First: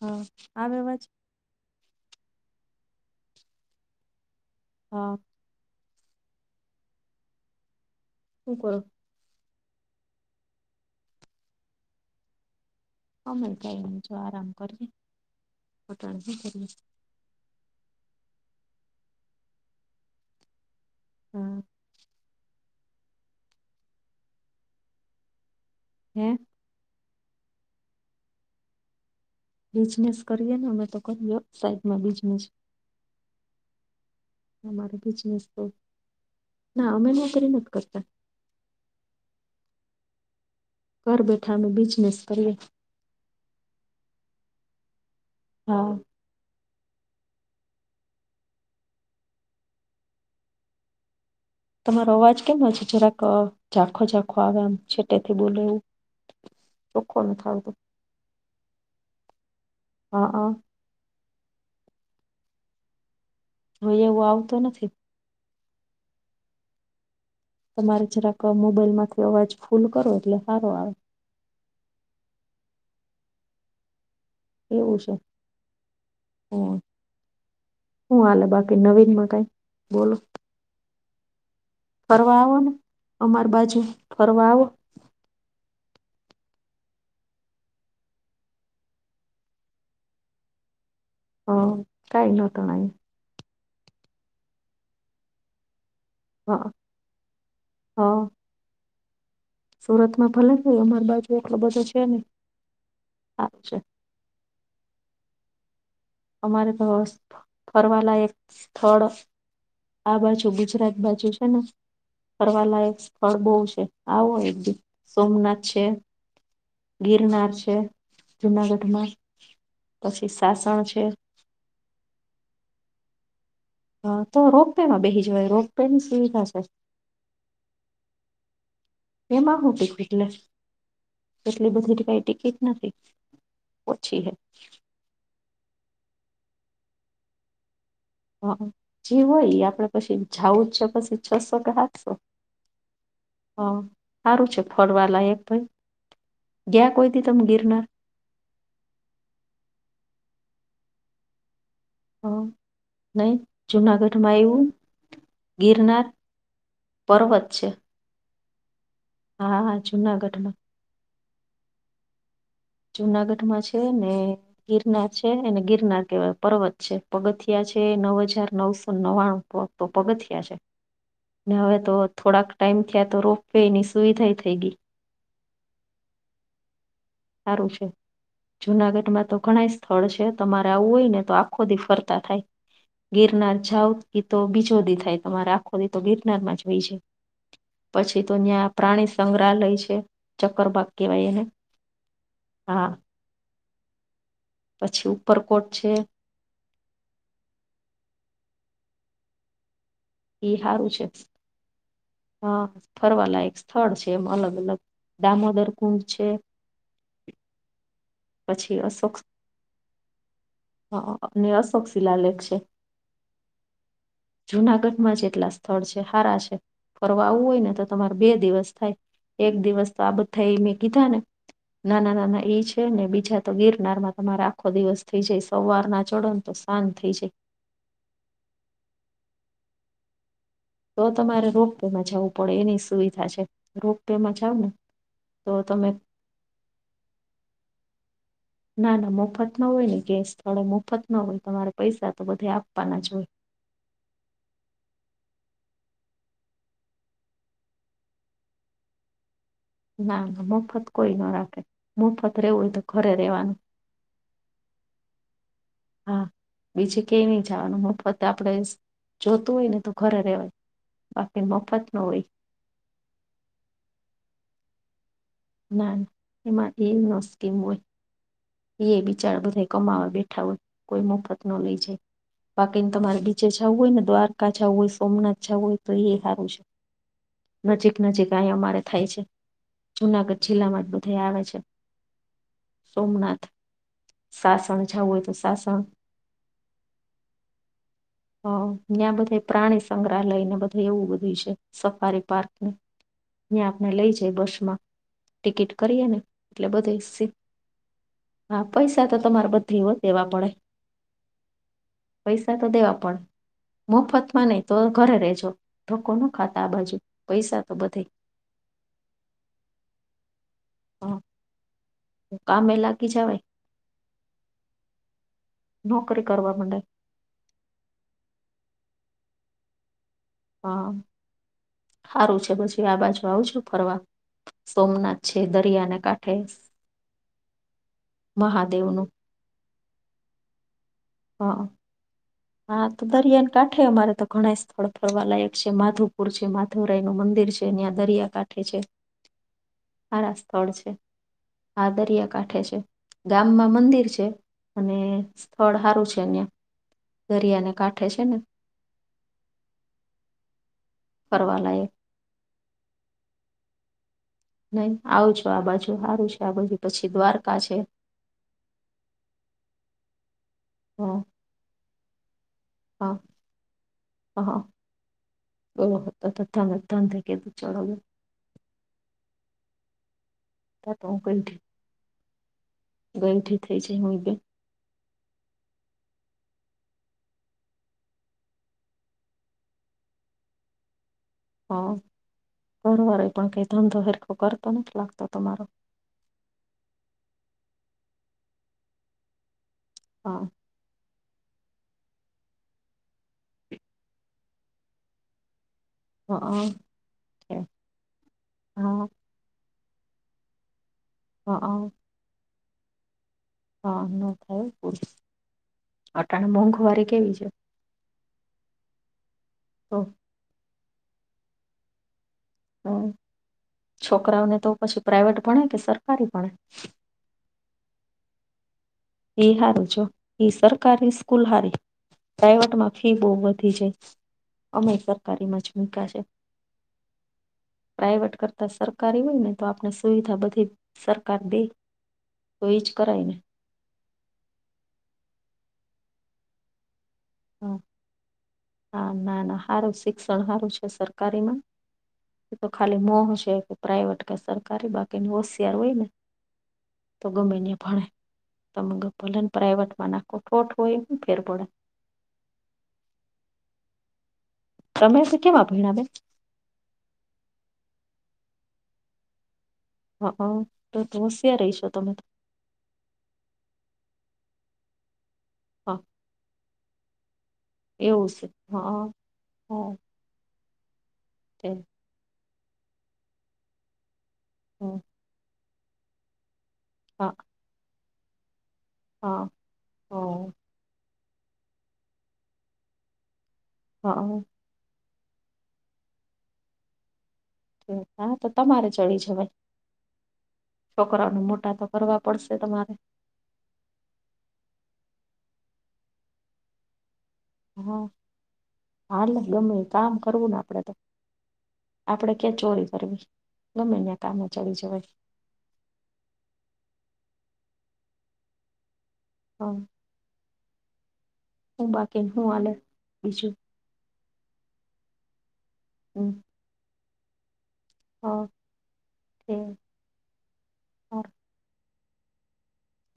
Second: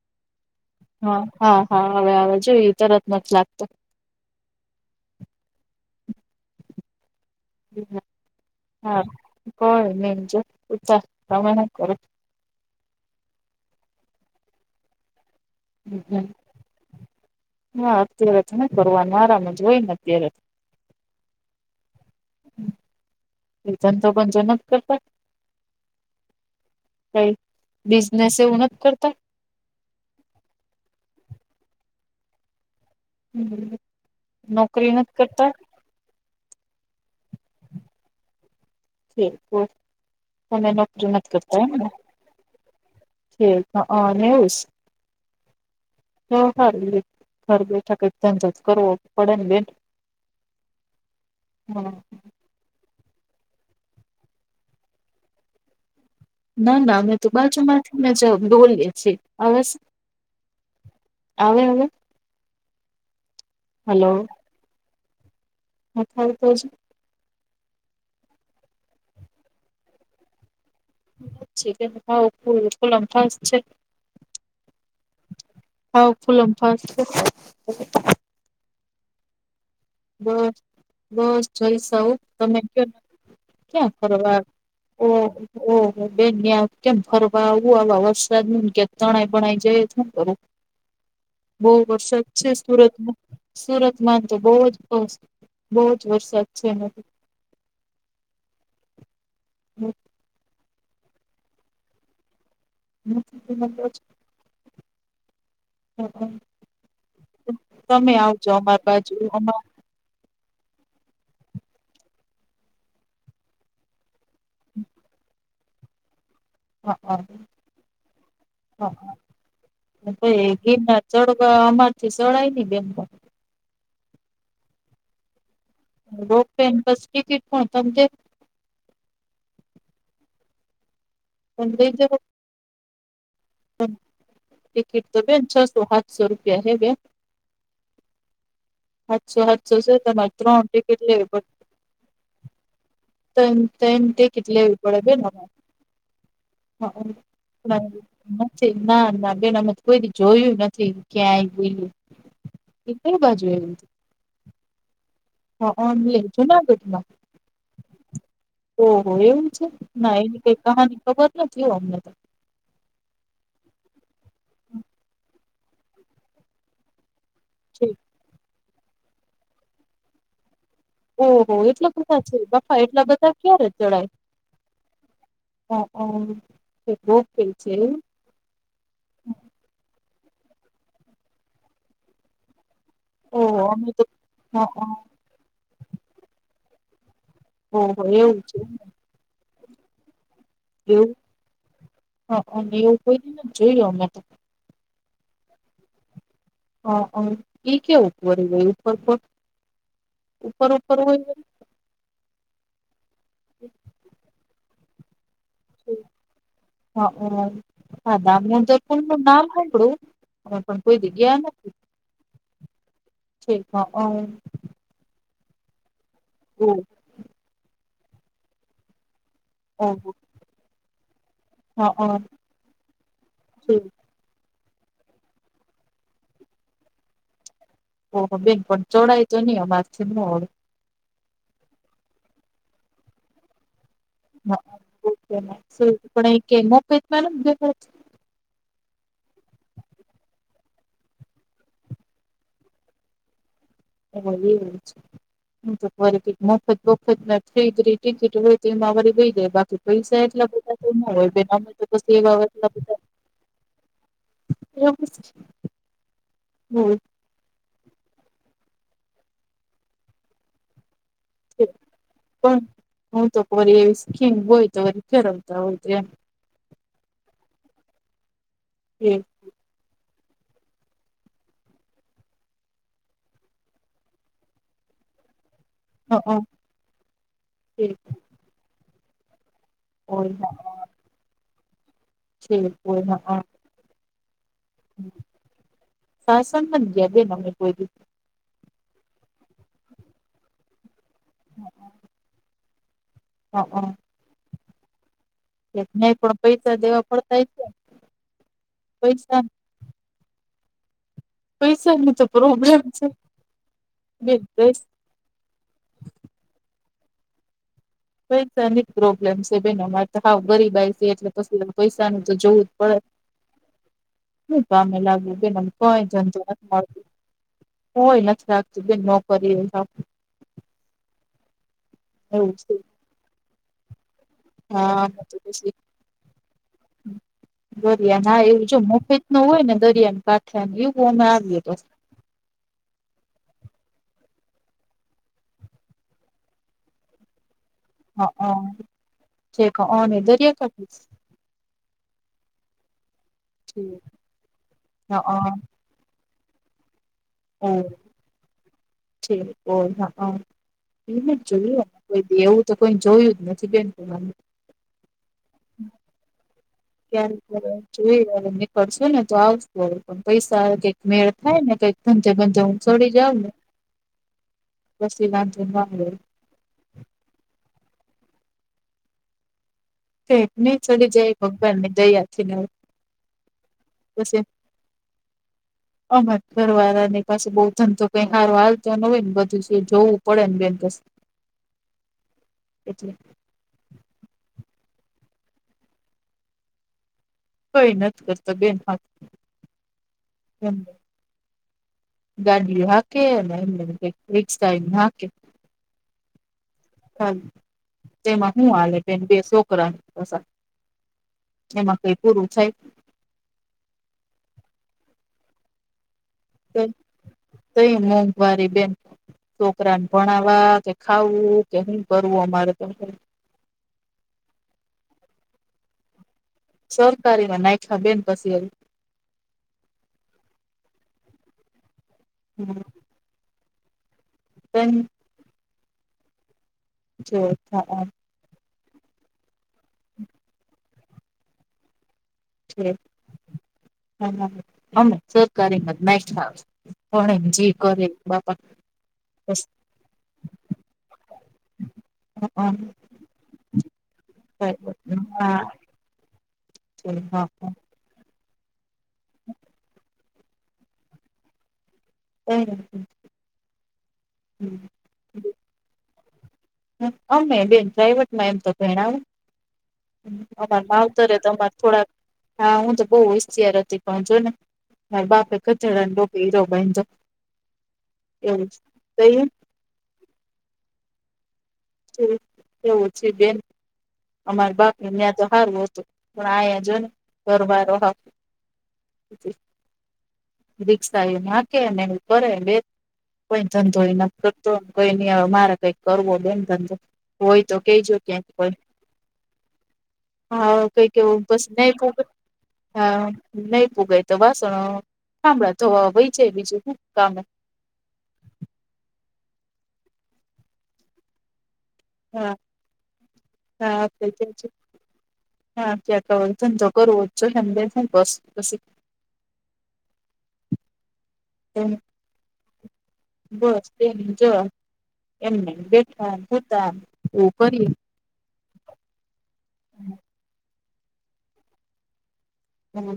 હા. આવે અવાજ હા, હા, હા! હવે, હવે જોયું, તરત માં જ લાગતો. હા. હમ. શું કરો છો? હા, કોઈ નહીં. જો સુતા, તમે હું કરો? અમે કાંઈ નહીં, જો આરામ કરીએ. અટાણે હમમ, શું કરીએ હા. અત્યારે તને કરવાનું આરામ જ હોય ને, અત્યારે. હા. એ જ તો પણ જનત કરતા. હ. કંઈ બિઝનેસ એવુ નથી કરતા? બિઝનેસ કરીએ ને, અમે તો કરીએ સાઈડમાં બિઝનેસ. હમમ, હમમ. અમારે બિઝનેસ તો ના, અમે નોકરી નથી કરતા. [unintelligible] તમે ન ઘર બેઠા અમે બિજનેસ કરીએ. હે, અહં, ને એવું સ. હા. તો સારું રે, ઘર બેઠા કંઈ ધંધો તો કરવું પડે ને, બેન. [unintelligible] તમારો અવાજ કેમ છે? જરાક ઝાખો-ઝાંખો આવે, એમ છેટેથી બોલે એવું ના, ના. અમે ચોખ્ખો તો નથી બાજુ આવતો માંથી ને જ બોલીએ છીએ, હવે. હ, હ. આવે, હવે? હવે એવું આવતું નથી. હથા તોજ [unintelligible] તમારે જરાક મોબાઈલ માંથી અવાજ ફૂલ કરો, એટલે સારો આવે. હજી આવું ફૂલમ ફાસ છે એવું છે હોવ ફુલમ ફાસ છે હું હાલે બાકી નવીનમાં કઈ બોલો બસ બસ જલ્સા હો ફરવા આવો તમે ને કયો અમાર બાજુ ક્યા ફરવા આવો ઓ ઓ બેન ત્યાં કેમ ફરવા આવું આવા વરસાદ માં ક્યાંક તણાઈ ભણાઈ જાય શું કરું [inaudible] બહુ વરસાદ કઈ ન છે તણાય સુરતમાં સુરતમાં તો બહુ જ બહુ જ વરસાદ છે એમાં હા સુરતમાં ભલે છેય અમારી બાજુ ખબર તો છે ને સારું છે [unintelligible] અમારે તો ફરવા તમે લાયક આવજો અમાર સ્થળ બાજુ અમાર આ બાજુ ગુજરાત બાજુ છે ને ફરલાયક સ્થળ બહુ છે આવો એક દી સોમનાથ છે હા ગિરનાર છે હા હ જુનાગઢમાં હા પછી ના સાસણ છે ગિરનાર ચડ અમારથી સળાય ને બેન હ તો રોપવે ના બેહી જવાય રો રોપવેે બસ ટિકિટ પણ તમજ એમાં હું ટિકિટ લે પણ એટલી લઈ જ બધી કઈ ટિકિટ નથી ઓછી હે ખીટ તો બેન છસો સાતસો રૂપિયા હે બેન હા જે સાતસો હોય સાતસો આપડે છે પછી તમારે ત્રણ જઉું જ છે ટિકિટ પછી લેવી પડે છસો કે સાતસો ત્રણ હ ત્રણ ટિકિટ સારું છે લેવી ફળ પડે બેન વાલા એક અમારે ભાઈ ગયા કોઈ ત તમ ગિરનાર નથી ના ના બેનામાં કોઈ જોયું નથી ક્યાંય ગલું હ નહી જુનાગઢ માં આવું હામ જુનાગઢમાં છે ઓહો એવું હા છે હા ના એની જુનાગઢમાં કઈ કહાની ખબર નથી હો અમને તો જુનાગઢમાં છે ને ગિરનાર છે અને ગિરનાર કેવાય પર્વત છે પગથિયા છે નવ હજાર નવસો નવ્વાણું તો પગથિયા છે ને ઓહો હવે એટલા તો બધા છે થોડાક બાપા ટાઈમ એટલા થયા તો બધા રોપવે ક્યારે એની સુવિધા થઈ ગઈ હ હ શ સારું છે જુનાગઢમાં તો ઘણય સ્થળ છે તમારે આવું હોય ને તો આખો દી ફરતા થાય ગિરનાર ઓહો અમે જાવ એ તો હા બીજો હા દી થાય તમારે આખો દી તો ગિરનારમાં જ હોય છે ઓહો પછી તો એવું છે ત્યાં પ્રાણી સંગ્રહાલય છે ચક્કર બાાગ એવું કેવાય એને હા અને એવું કોઈને જોયું અમે તો પછી ઉપરકોટ છે હ એ ક્યા ઉપર એ એ ઉપર એ ઉપર સારું ઉપર છે હોય વરી હા ફરવાલાયક સ્થળ છે એમ અલગ અલગ દામોદર કુંડ છે હા હ હા પછી નાામજર અશોક નામ સાભડું અમે પણ કોઈ જગ્યા નથી શિલાલેક્ષે ઠીક હ અ જુનાગઢમાં જેટલા સ્થળ છે સારા છે ફરવા આવું હોય ને તો તમારે બે દિવસ થાય એક દિવસ ઓહો તો આ બધા એ મેં કીધા ને હા નાના હા નાના ઈ છે ને બીજા તો ગીરનાર ઠીક તમારે આખો દિવસ થઇ જાય સવાર ના ચડને તો સાજ થઈ જાય ઓહો બેન! પણ ચડાય તો નહીં અમારથી નો અવે. તો તમારે રોપ વેમાં જાવું પડે એની સુવિધા છે. રોપ વેમાં ન [inaudible] ના ના મફત ન હોય ને ગેસ થોડે મફત નો હોય તમારે પૈસા તો બધે આપવાનાં જ હોય. હ એવું જ. હ તોરીક મફત બફતના ટિકિટ હોય તો એમાં વળી દેય દે બાકી પૈસા ના ના એટલા બધા મફત તો ન કોઈ નો હોય બેન રાખે, અમે તો પછી મફત એવા રહેેવું એટલા હોય તો બધા ઘરે રેવાનું. [unintelligible] હા બીજે કયાય નઈ જાવાનું મફત. આપણે જોતું હોય ને તો ઘરે રેવાય બાકી છે, મફત નો હોય. પણ હું તોરી એવી સ્કીમ હોય તો વળી [unintelligible] ના ના એમાં એ નો સ્કીમ હોય. એય એમ બિચાર બધાં કમાવા બેઠા હોય કોઈ મફત નો લઈ જાય. બાકીને તમારે નીચે જાવું હોય ને દ્વારકા જાવું હોય, સોમનાથ જાવું હોય તો એ હારું છે નજીક નજીક અયા અમારે થાય છે. જુનાગઢ જિલ્લામાં બધાં આવે છે. છે કોઈનો પણ. સોમનાથ સાસણ જાવું હોય તો સાસણ સાસણ નથ ગયા બેન અમે કોઈ દી. હ ન્યાં બધેય પ્રાણી સંગ્રહાલયને બધેય એવું બધું છે સફારી પાર્કને. હ અ ન્યાં આપણને લઈ જાય બસમાં. ટિકિટ ઠીક કરીએ નહી ને પણ એટલે પૈસા દેવા બધેય સીટ પડતા છે હા પૈસા તો તમારે બધેય હોય. દેવા પડે. પૈસાની તો પ્રોબ્લેમ છે. પણ બેન મોફતમાં નહીં તો પૈસ ઘરે રેહજો. ધકો નો ખાતા આ બાજુ પૈસા તો બધેય પૈસાની જ પ્રોબ્લેમ છે બેન અમાર. હાવ ગરીબાઈ છે અ, એટલે પછી પૈસાનું તો જોવું જ કામે પડે. લાગી જવાય હું કામે લાગીએ બેન અમે કઈ નોકરી જંજળ કરવા નથ માંડે મળતી. તોય નથી લાગતું બેન નોકરીયુ હા હારું છે પછી આ બાજુ આવજો ફરવા. સોમનાથ તો છે પછી દરિયાના કાંઠે. દરિયાન હા એવું જો મહાદેવનું મોફેતનુ હોય ને દરિયાન કા દીયુ બોન મે આવીએ હા તો. હા તો દરિયાન કાંઠે અમારે તો ઘણાંય સ્થળ ફરવા લાયક છે માધુપુર છે, માધવરાયનું મંદિર છે ન્યાં હઅ દરિયાકાઠે છે ઠીક હઅને હારા દરિયા સ્થળ કાંઠે છે. આ દરિયાકાાંઠે છે, ગામમાં ઠીક મંદિર છે અને હઅ સ્થળ સારું છે ન્યા. દરિયાનાકાંઠે છે ને? છે ઓ હા એને ફરવાલાયક જોઈએ. કોઈ દી એવું તો કોઈ જોયું જ નથી બેન તમાર. નઈ આવજો આ બાજુ હારું છે આ બાજુ. પછી દ્વારકા ક્યારે છે [inaudible] જોઈ અને નીકળશુ ને તો આવ પણ પૈસા આવે કઈક હા મેળ થાય ને કઈક ધંધો બંધો હું ચડી જાઉં ને. હા પછી વાન્ધો ના મલે. તો ને ધંધે કેથી ચડાવે. તો એટલે ત્યાં તો ચડી જાય ભગવાનની દયાથી ને ગઈ થી થઈ જાયે હોય ને. અમારે ઘરવાળાનેય પાસે બહુ ધંધો તો કંઈ હારો હાલતો ન હોય ને બધું જોવું પડે ને બેન પસી હા એટલે ઘરિવાર પણ કઈ ધંધો હેરખો કરતો નથી લાગતો તમારો. કઈ નથ કરતો બેન હાથ હા. હમ. ગાડી હાકે અને એમનેમ કંઈક રીક્ષાય હાકે. હા હાલ છે. તેમાં હુ હાલે હા તેન બે છોકરાન પાસા. હા એમાં કઈ પૂરું થાય. હા ન થાય પૂરી અટાણ મોંઘવારી કેવી છે. કઈ મોંઘવારી બેન તો છોકરાન ભણાવા કે ખાવું કે ન હુ કરવું અમારે. તો હમ છોકરાઓને તો પછી પ્રાાઈવેટ ભણે કે સરકારી ભણે. સરકારીમાં નાયખા બેન પસી એવી એઈ હારું જો સરકારી સ્કૂલ હારી પ્રાઈવેટમાં ફી બહુ વધી જાય અમે પછી સરકારીમાં જ મૂકા છે. જો પ્રાઈવેટ કર તા સરકારી હોય ને તો આપણે સુવિધા બધી સરકાર દે તો એજ કરાય ને. હા [unintelligible] સરકારી માજ નાયખા ભણે જે હા કરે હા ના ના બાપા હારું શિક્ષણ હારું છે સરકારી માં. એ તો ખાલી નોમ છેકે પ્રાઈવેટ કે સરકારી બાકીની હોશિયાર હોય ને તો ગમે ન્યા ભણે. તમે ગઈ ભલેન પ્રાાઈવેટ માં નાખો ખોટ હોય એ હુ ફેર પડે. [unintelligible] હ હ. સમય શું કેવા ભનાવે. અમે બેન પ્રાઇવેટમાં અમે ભયણા હો. હા હા, અમાર માવતરે તો હોશિયાર અમાર છો થોડાક તમે તો. હા હું તો બહુ હોશિયાર હતી પણ જોને મારા બાપ એ ગધેડા હા ના ટોપે હીરો બાંઈધો. એવું છે હા હા. તે થોડુંક એવું છે બેન. અમારી બાપ હમ, ન્યા તો હારું હતું પણ આયા જો ને. હા. ઘરવારો હાવ હા હા રિકક્ષાય એને હાકે ને એનું કરે બેન કોઈ ધંધો એ નથ હા કર તો કઈ ન હવે મારે કઈક કરવો બેન ધંધો. હોય તો તે. કહી જો હા, ક્યાક તો કોઈ હોય. તમારે ચડી જવાય હા કઈક એવું છોકરાઓને બસ મોટા તો નહી કોક કરવા પડશે તમારે હા. નહી પૂગાય તો વાસણો થામડા ધોવા વય જાય બીજું હું કામે. હા હાલે ગમે ઈ કામ કરવું ને આપડે તો. આપડે હા ક્યાં ચોરી કરવી ગમે હા ન્યા આપડે કામે ત્યાં છે ચડી જવાય. હા ક્યાંક હવે ધંધો કરવો જોહે ને બે હું કરશું પછી. હા. હું બાકીન હું હલે બીજું. કંઈ નહી જોઓ એમનેમ બેઠાન હુતાન એવું કરીએ. હા એમ.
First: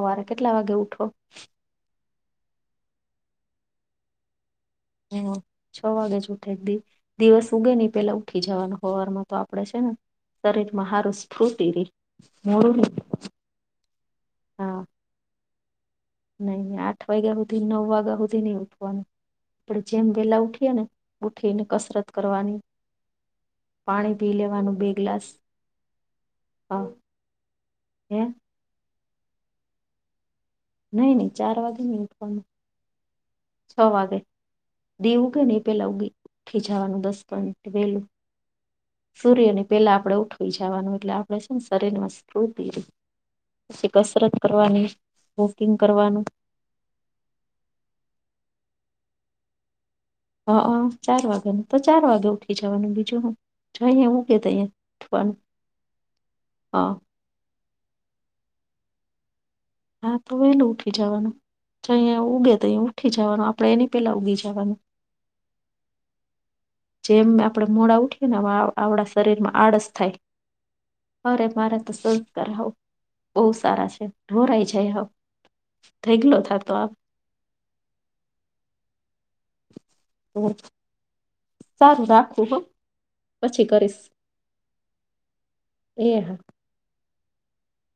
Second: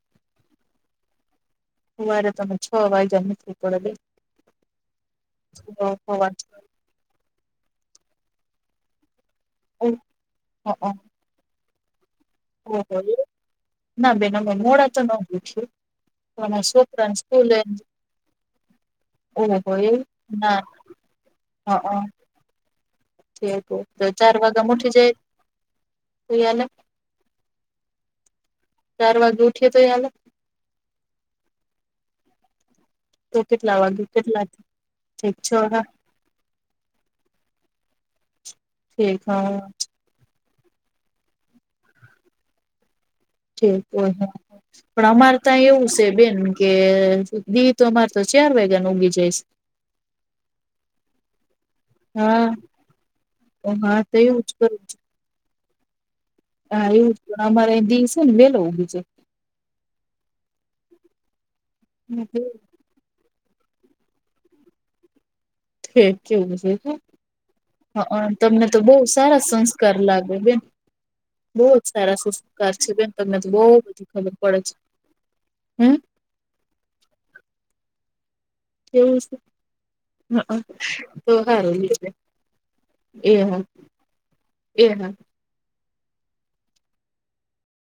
હવારે કેટલા વાગે ઉઠો. હવારે તો હુ છ વાયગા મ ઉઠવું પડે બેન. એહુ છ સવાર વાગે જ ઉઠાય સવાર બેન દિવસ ઉગે નહ પેલા ઉઠી જવાનો હવારમાં તો આપ આપડે છે ને શરીરમાં હારું સ્ફૂર્તિ રે. ઓ મોડું હો ની એવું ના બેન અમે મોડા તો ન ઉઠીએ. પણ નઈ ન આઠ છોકરાને વાગ્યા સ્કૂલે હુધી નવ વાગ્યા હુધી નહી ઉઠવાનું. ઓહો આપણે એવું જેમ વેલા ના ઉઠીએ ને ઉઠીને હઅ કસરત કરવાની તો પાણી પી ચાર વાગા લેવાનું બે ઉઠી જાય ગ્લાસ તોય હાલે હ હે ચાર વાગે ઉઠી્યો તો એ હાલે નહી નહી ચાર વાગે ની ઉઠવાનું તો છ કેટલા વાગે કેટલા દી ઠીક ઊગે છ ને ઈ હા પેલા ઉગી ઉઠી જવાનું દસ પંદર મિનિટ વહેલું ઠીક સૂર્ય હા ની પેલા આપણેે ઉઠ થી જવાનું એટલે આપડે છે ને શરીર માં સ્ફૂર્તિ રે ઠક પછી હોય હ કસરત કરવાની પણ અમારે ત્યાં વોકિંગ એવું શે કરવાનું બેન કે દી તો અમારે તો ચાર વાગ્યાને ઊગી જાઈશે હ ચાર વાગે ન તો ચાર વાગે ઉઠી હા જવાનું બીજું હું હા જઈએ તો ઉગે એવું જ તઈ એ કરું પન હા એવું જ પણ અમારે દિ છે ને વેલો ઊગી જાય હા તો વેલું ઉઠી જવાનું જ અહીંયા ઉગે તો અહીં ઉઠી જવાનું આપણેે એની પેલા ઊગી જવાનું ઠેક કેવું જે જેમ આપણેે મોડા ઉઠીએ ને આ બહુ આવણા સારા શરીરમાં આળસ સંસ્કાર થાય લાગે બેન અરે બહુ જ મારા તો સારા સંસ્કાર આવ છે બેન તમને બહુ તો સારા છે બધી ખબર પડે ઢોરાઈ છે. જાય હાવ હમ ઢગલો થતો આમ એવું છે હ તો હારું સારું રાખવું હો એ હમ પછી કરીશ એ હા એ હા